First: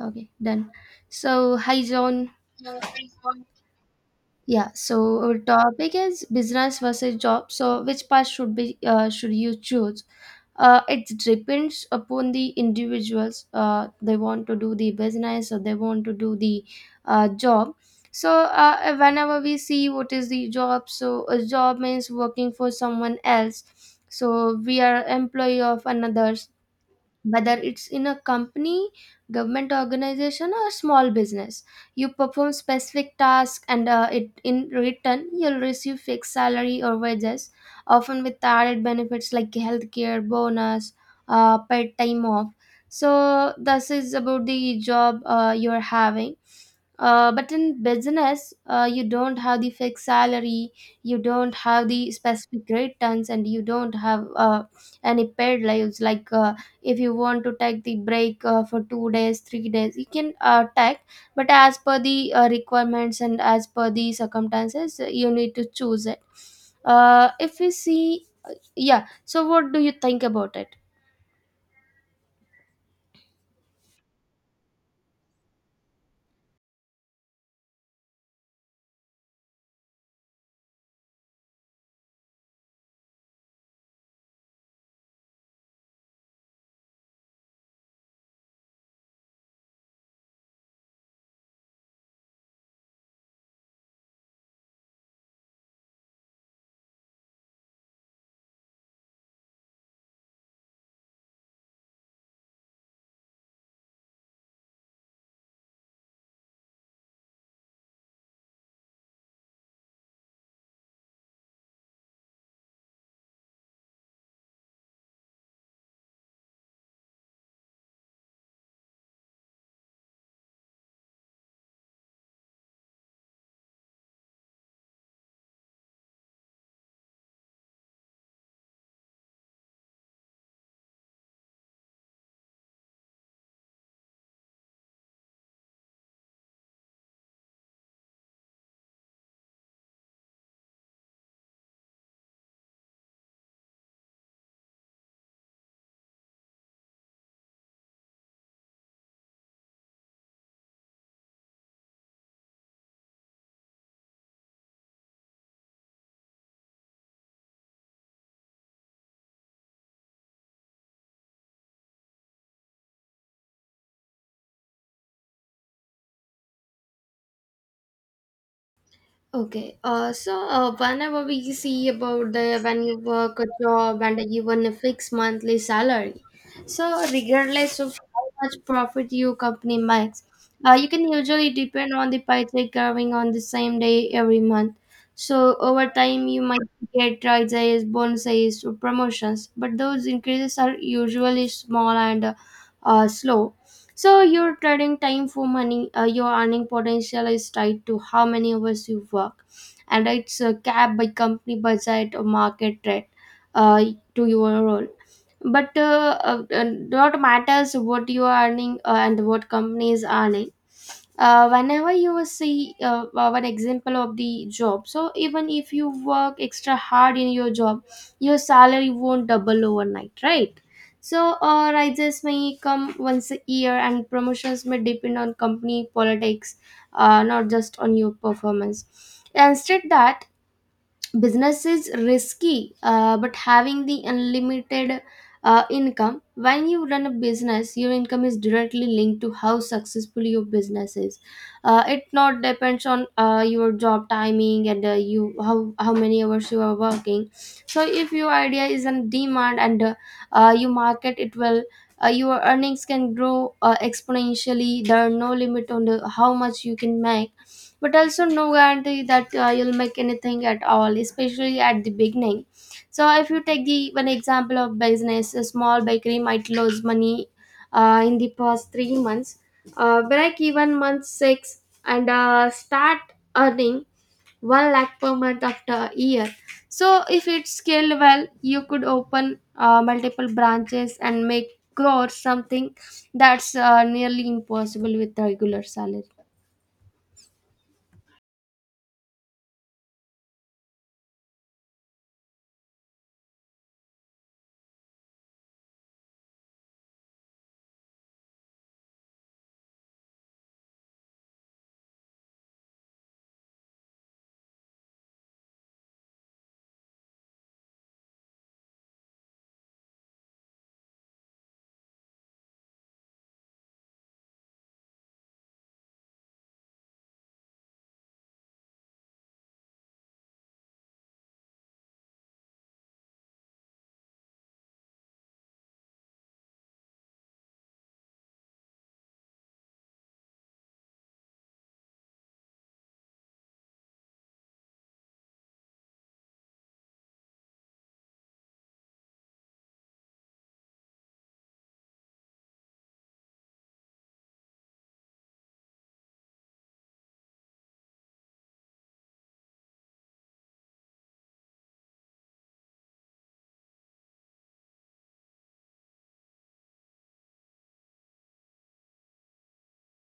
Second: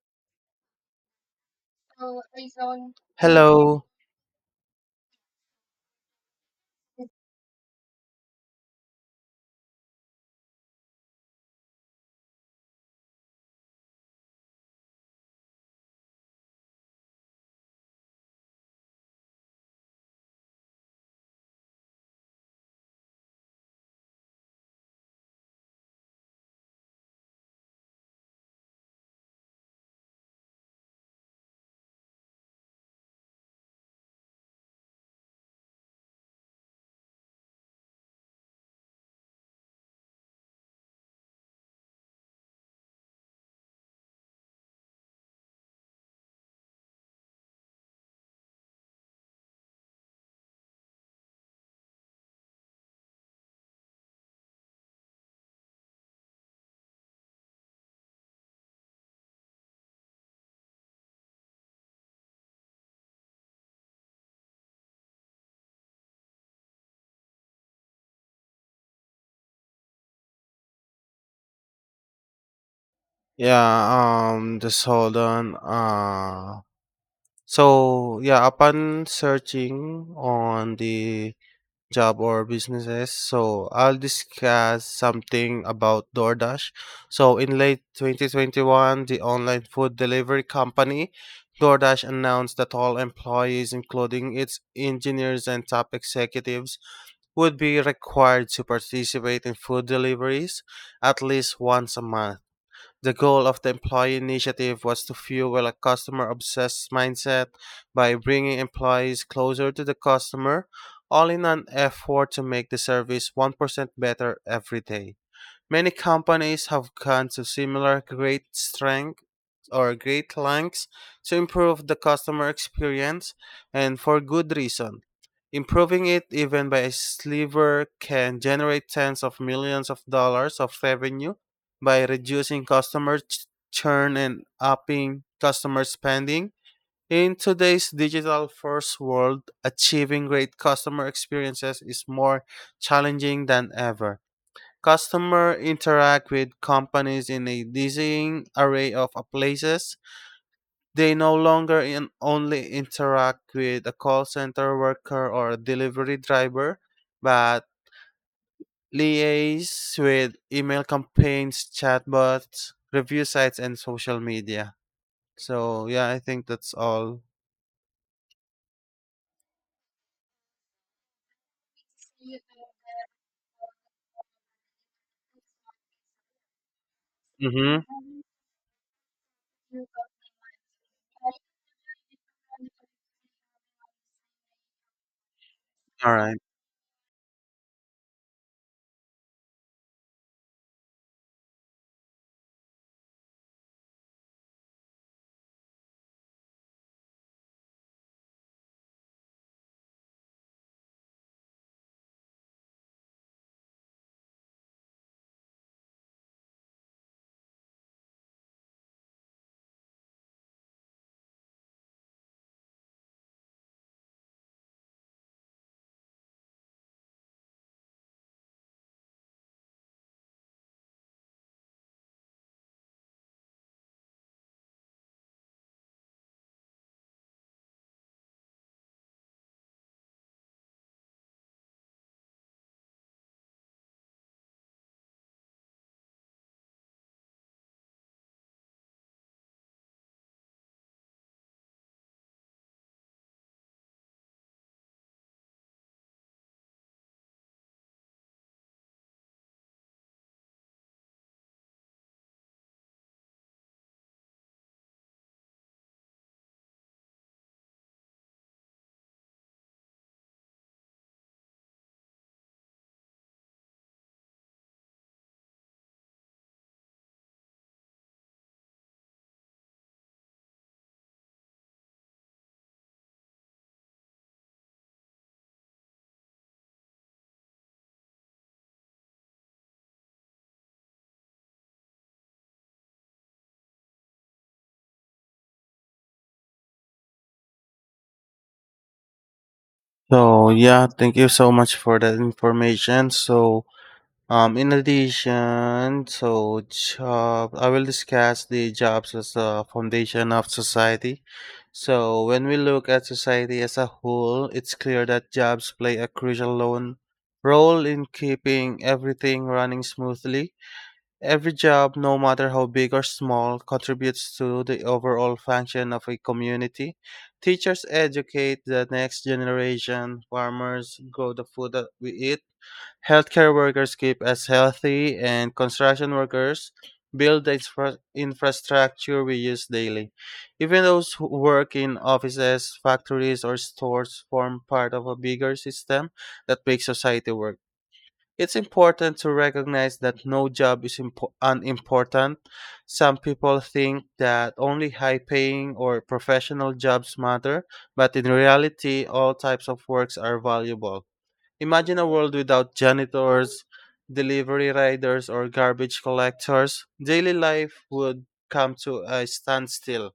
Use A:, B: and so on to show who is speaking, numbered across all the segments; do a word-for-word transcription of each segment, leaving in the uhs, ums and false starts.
A: Okay, done. So, hi, John.
B: Hello.
A: Yeah. So our topic is business versus job. So which path should be uh, should you choose? Uh, it depends upon the individuals. Uh, they want to do the business or they want to do the uh, job. So uh, whenever we see what is the job, so a job means working for someone else. So we are employee of another, whether it's in a company, government organization, or small business. You perform specific tasks and uh, it in return you'll receive fixed salary or wages, often with added benefits like healthcare bonus, uh, paid time off. So this is about the job uh, you're having. Uh, but in business, uh, you don't have the fixed salary, you don't have the specific returns, and you don't have uh, any paid lives. Like uh, if you want to take the break uh, for two days, three days, you can uh, take. But as per the uh, requirements and as per the circumstances, you need to choose it. Uh, if you see, uh, yeah. So what do you think about it?
B: Yeah, um just hold on. Uh so yeah, upon searching on the job or businesses, so I'll discuss something about DoorDash. So in late twenty twenty-one, the online food delivery company DoorDash announced that all employees, including its engineers and top executives, would be required to participate in food deliveries at least once a month. The goal of the employee initiative was to fuel a customer obsessed mindset by bringing employees closer to the customer, all in an effort to make the service one percent better every day. Many companies have gone to similar great strength or great lengths to improve the customer experience and for good reason. Improving it even by a sliver can generate tens of millions of dollars of revenue by reducing customer ch- churn and upping customer spending. In today's digital first world, achieving great customer experiences is more challenging than ever. Customers interact with companies in a dizzying array of places. They no longer in only interact with a call center worker or a delivery driver, but liaise with email campaigns, chatbots, review sites, and social media. So, yeah, I think that's all.
A: Okay. Uh, so uh, whenever we see about the when you work a job and even a fixed monthly salary, so regardless
B: Mm-hmm.
A: of how much profit your company makes, uh, you can usually depend on the paycheck coming on the same day every month. So over
B: All
A: time,
B: right.
A: you might get raises, bonuses, or promotions, but those increases are usually small and uh, slow. So you're trading time for money. Uh, your earning potential is tied to how many hours you work, and it's uh, capped by company budget or market rate uh, to your role. But uh, uh, uh, What matters what you are earning uh, and what company is earning, uh, whenever you see uh, one example of the job. So even if you work extra hard in your job, your salary won't double overnight, right? So uh, rises may come once a year and promotions may depend on company politics, uh, not just on your performance. Instead that business is risky, uh, but having the unlimited uh, income. When you run a business your income is directly linked to how successful your business is. Uh, it not depends on uh, your job timing and uh, you how how many hours you are working. So if your idea is in demand and uh, uh, you market it well, uh, your earnings can grow uh, exponentially. There are no limit on the, how much you can make, but also no guarantee that uh, you'll make anything at all, especially at the beginning. So if you take the one example of business, a small bakery might lose money uh, in the past three months, uh, break even month six, and uh, start earning one lakh per month after a year. So if it's scaled well, you could open uh, multiple branches and make grow something that's uh, nearly impossible with regular salary.
B: So, yeah, thank you so much for that information. So, Um, in addition, so job, I will discuss the jobs as a foundation of society. So when we look at society as a whole, it's clear that jobs play a crucial lone- role in keeping everything running smoothly. Every job, no matter how big or small, contributes to the overall function of a community. Teachers educate the next generation, farmers grow the food that we eat. Healthcare workers keep us healthy, and construction workers build the infra- infrastructure we use daily. Even those who work in offices, factories, or stores form part of a bigger system that makes society work. It's important to recognize that no job is impo- unimportant. Some people think that only high paying or professional jobs matter, but in reality, all types of works are valuable. Imagine a world without janitors, delivery riders, or garbage collectors. Daily life would come to a standstill.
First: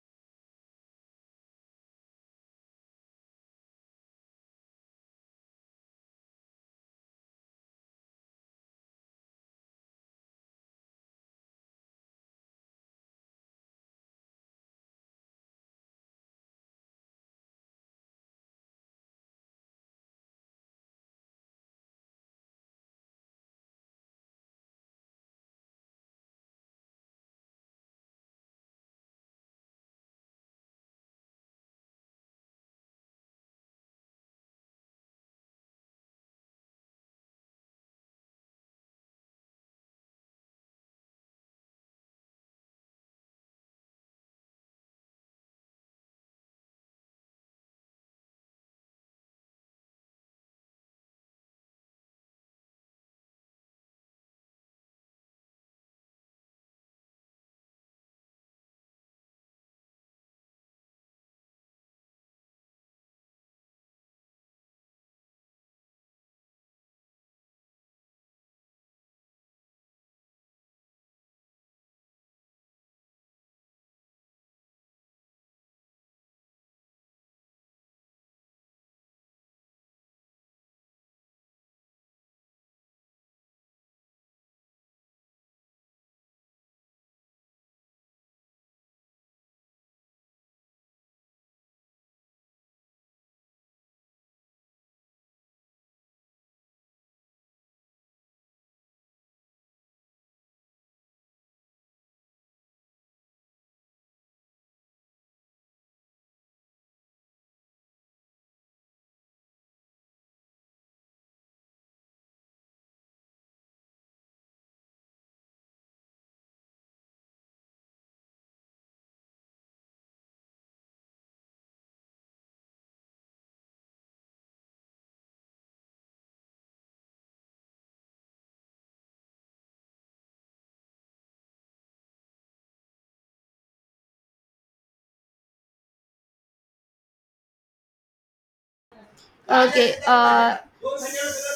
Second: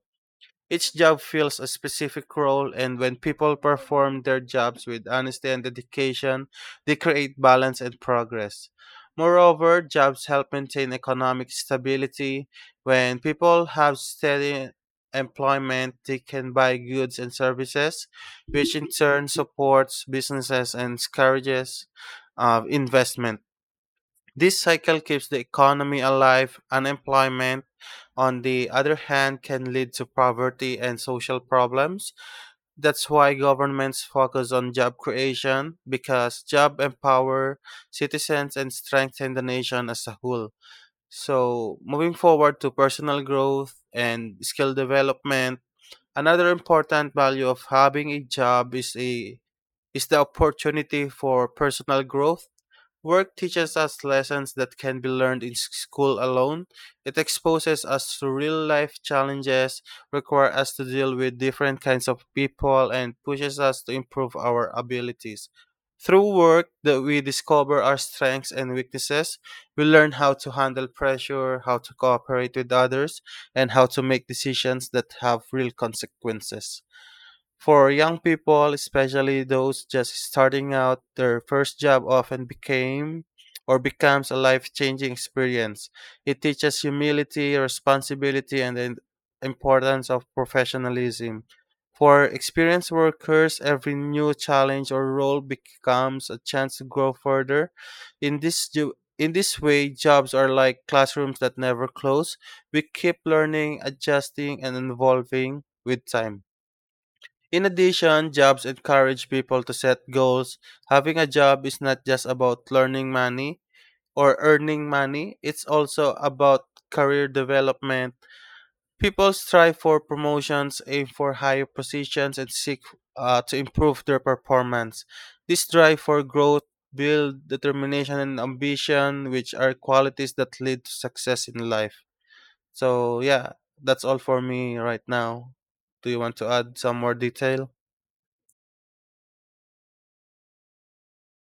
B: Each job fills a specific role, and when people perform their jobs with honesty and dedication, they create balance and progress. Moreover, jobs help maintain economic stability. When people have steady employment, they can buy goods and services, which in turn supports businesses and encourages uh, investment. This cycle keeps the economy alive. Unemployment, on the other hand, can lead to poverty and social problems. That's why governments focus on job creation because job empower citizens and strengthen the nation as a whole. So, moving forward to personal growth and skill development, another important value of having a job is a is the opportunity for personal growth. Work teaches us lessons that can be learned in s- school alone. It exposes us to real life challenges, requires us to deal with different kinds of people, and pushes us to improve our abilities. Through work that we discover our strengths and weaknesses, we learn how to handle pressure, how to cooperate with others, and how to make decisions that have real consequences. For young people, especially those just starting out, their first job often became or becomes a life-changing experience. It teaches humility, responsibility, and the importance of professionalism. For experienced workers, every new challenge or role becomes a chance to grow further. In this ju- in this way, jobs are like classrooms that never close. We keep learning, adjusting, and evolving with time. In addition, jobs encourage people to set goals. Having a job is not just about learning money or earning money, it's also about career development. People strive for promotions, aim for higher positions, and seek uh, to improve their performance. This drive for growth builds determination and ambition, which are qualities that lead to success in life. So, yeah, that's all for me right now. Do you want to add some more detail?
A: okay uh,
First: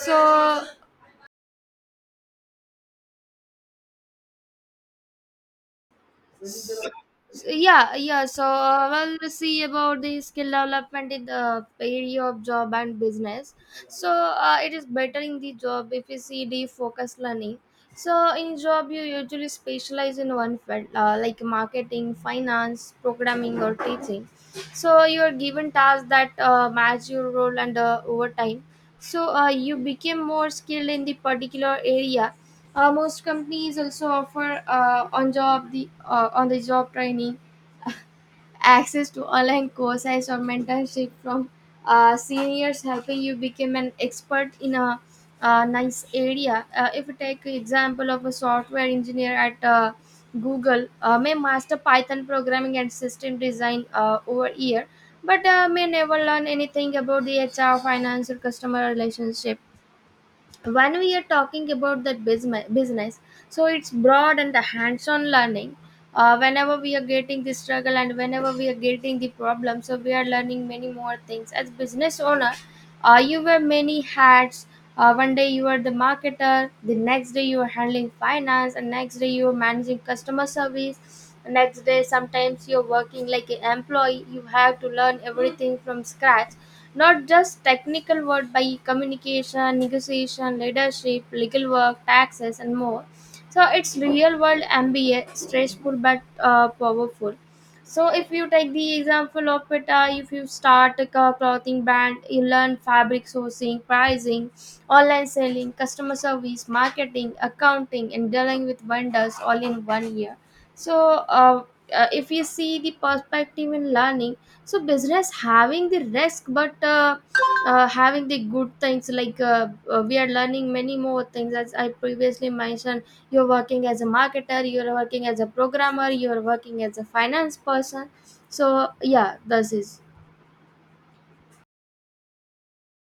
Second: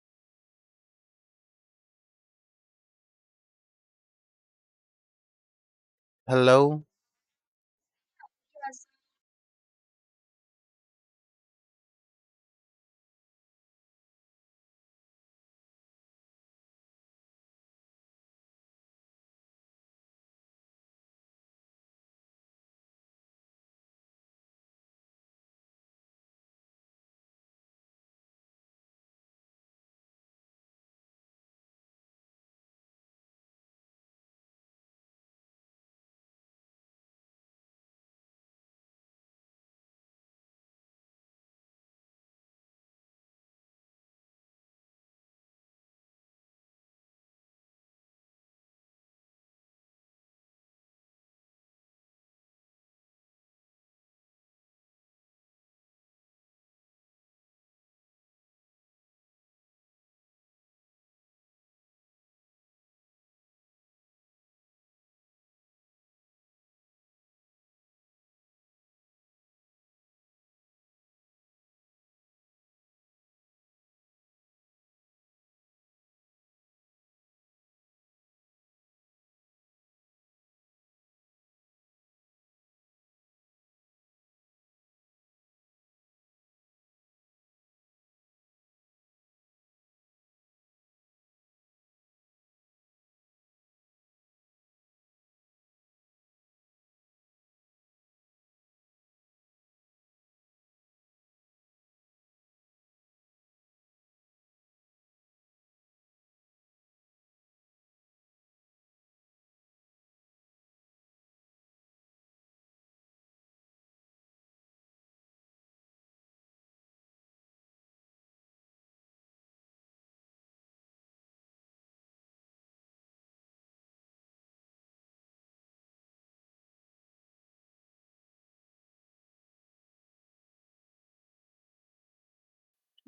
A: so
B: Hello?
A: yeah yeah so uh, we'll see about the skill development in the area of job and business. So uh, it is better in the job if you see the focus learning. So in job you usually specialize in one field, uh, like marketing, finance, programming, or teaching. So you are given tasks that uh, match your role, and uh, over time, so uh, you became more skilled in the particular area. Uh, most companies also offer uh, on job the uh, on the job training, access to online courses, or mentorship from uh, seniors, helping you become an expert in a, uh, nice area. Uh, if you take example of a software engineer at uh, Google, uh, may master Python programming and system design uh, over year, but uh, may never learn anything about the H R, finance, or customer relationship. When we are talking about that business business so it's broad and the hands-on learning. Uh, whenever we are getting the struggle and whenever we are getting the problem, so we are learning many more things as business owner. Uh, you wear many hats. Uh, one day you are the marketer, the next day you are handling finance, and next day you are managing customer service. Next day sometimes you're working like an employee. You have to learn everything from scratch, not just technical work, by communication, negotiation, leadership, legal work, taxes, and more. So it's real world MBA, stressful but uh, powerful. So if you take the example of it, uh, if you start a co- clothing brand, you learn fabric sourcing, pricing, online selling, customer service, marketing, accounting, and dealing with vendors all in one year. so uh, uh, if you see the perspective in learning, so business having the risk but uh, uh, having the good things, like uh, uh, we are learning many more things as I previously mentioned. You're working as a marketer, you're working as a programmer, you're working as a finance person. so yeah this is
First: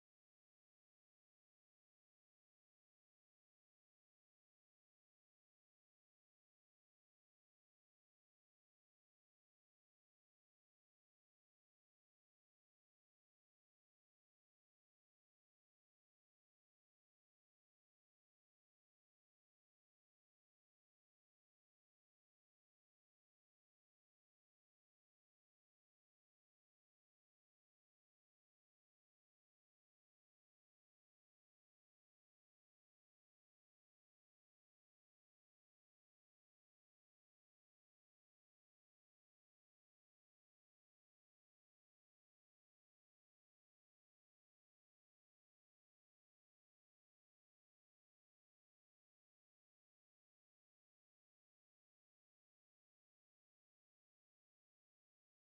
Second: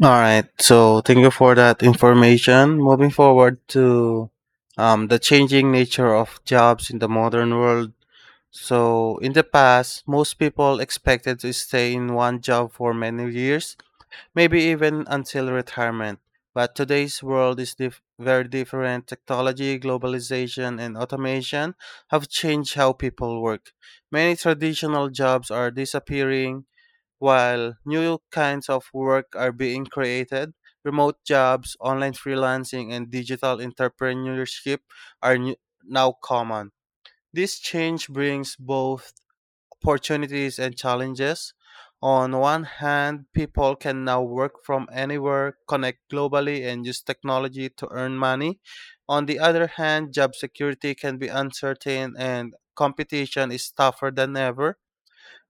B: All right. So thank you for that information. Moving forward to um, the changing nature of jobs in the modern world. So in the past, most people expected to stay in one job for many years, maybe even until retirement. But today's world is dif- very different. Technology, globalization, and automation have changed how people work. Many traditional jobs are disappearing, while new kinds of work are being created, remote jobs, online freelancing, and digital entrepreneurship are new- now common. This change brings both opportunities and challenges. On one hand, people can now work from anywhere, connect globally, and use technology to earn money. On the other hand, job security can be uncertain and competition is tougher than ever.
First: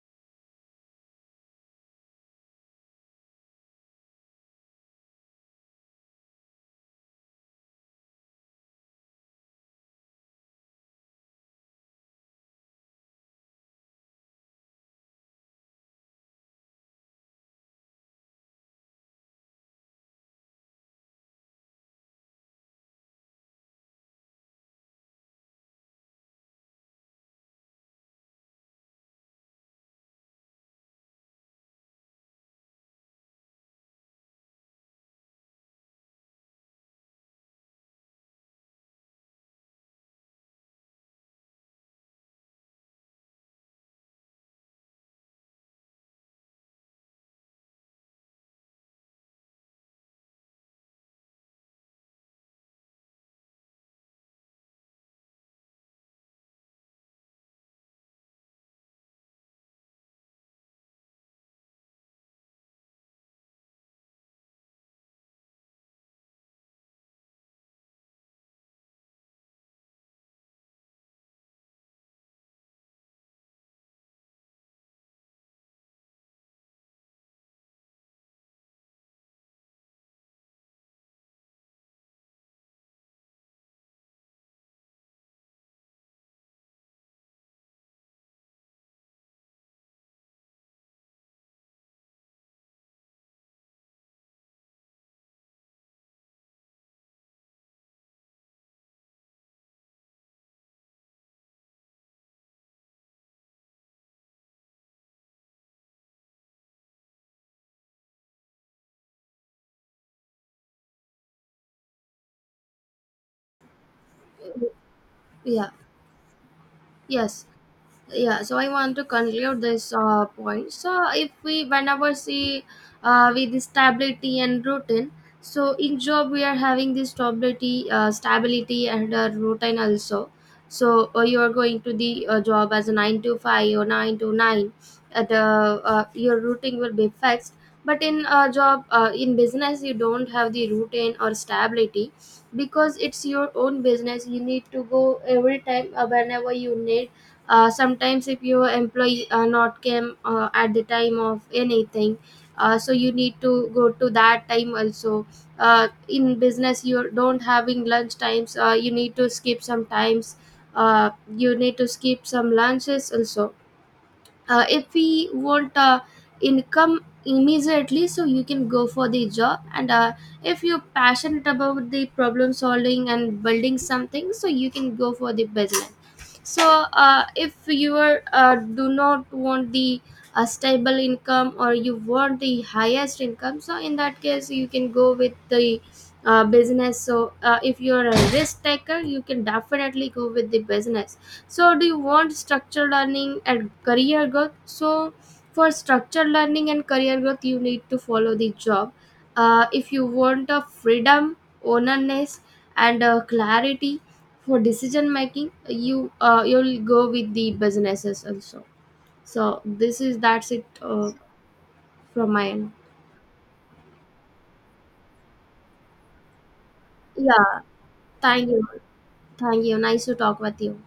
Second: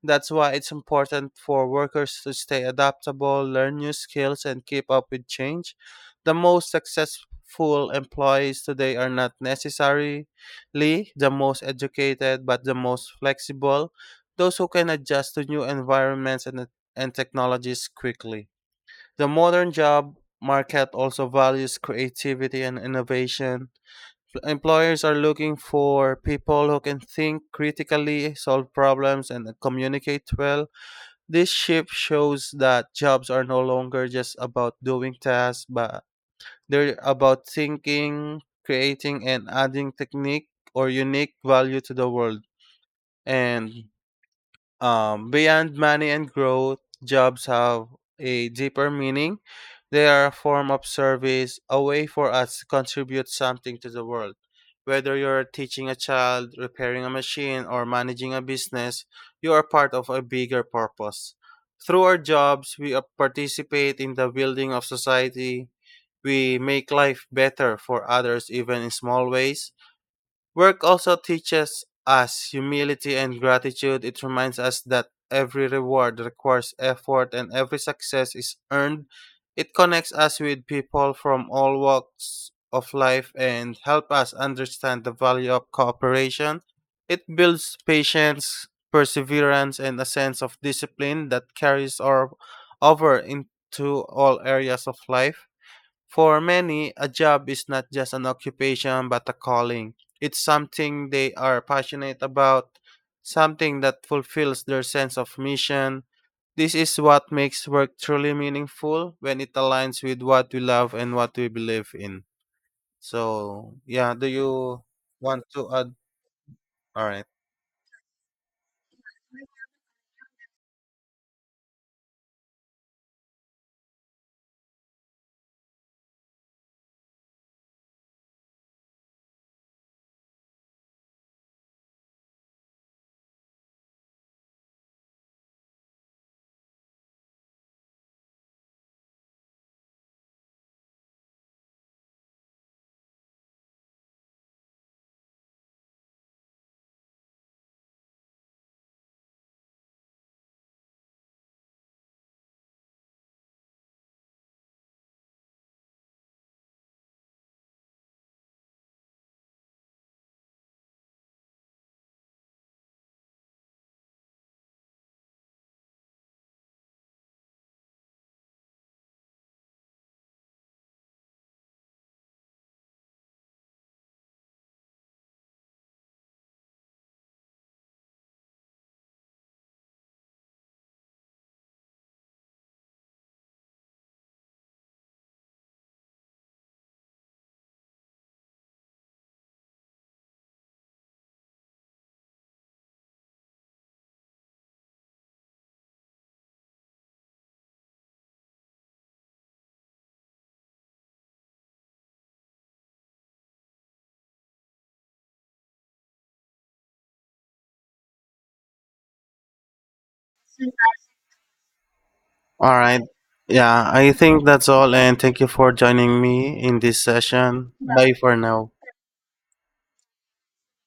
B: That's why it's important for workers to stay adaptable, learn new skills, and keep up with change. The most successful employees today are not necessarily the most educated, but the most flexible, those who can adjust to new environments and, and technologies quickly. The modern job market also values creativity and innovation. Employers are looking for people who can think critically, solve problems, and communicate well. This shift shows that jobs are no longer just about doing tasks, but they're about thinking, creating, and adding technique or unique value to the world. And um, beyond money and growth, jobs have a deeper meaning. They are a form of service, a way for us to contribute something to the world. Whether you're teaching a child, repairing a machine, or managing a business, you are part of a bigger purpose. Through our jobs, we uh, participate in the building of society. We make life better for others, even in small ways. Work also teaches us humility and gratitude. It reminds us that every reward requires effort and every success is earned. It connects us with people from all walks of life and help us understand the value of cooperation. It builds patience, perseverance, and a sense of discipline that carries or over into all areas of life. For many, a job is not just an occupation but a calling. It's something they are passionate about, something that fulfills their sense of mission. This is what makes work truly meaningful when it aligns with what we love and what we believe in. So, yeah, do you want
A: yeah
B: to add? All right.
A: yes yeah so I want to conclude this uh, point. So if we whenever see uh, with the stability and routine, so in job we are having this stability uh, stability and uh, routine also. So uh, you are going to the uh, job as a nine to five or nine to nine. At uh, uh, Your routine will be fixed. But in a job, uh, in business you don't have the routine or stability, because it's your own business you need to go every time uh, whenever you need. Uh, sometimes if your employee uh, not came uh, at the time of anything, uh, so you need to go to that time also. Uh, in business you don't having lunch times. Uh, you need to skip sometimes, uh, you need to skip some lunches also. Uh, if we want uh, income immediately, so you can go for the job, and uh, if you're passionate about the problem solving and building something, so you can go for the business. So uh, if you are uh, do not want the a stable income, or you want the highest income, so in that case you can go with the uh, business. So uh, if you're a risk taker, you can definitely go with the business. So do you want structured learning and career growth? So for structured learning and career growth, you need to follow the job. Uh, if you want a freedom, onerness, and uh, clarity for decision making, you uh, you'll go with the businesses also. So this is that's it uh, from my end.
B: All right. Yeah, I think that's all. And thank you for joining me in this
A: Yeah,
B: session. Bye for
A: thank you,
B: now.
A: thank you. Nice to talk with you.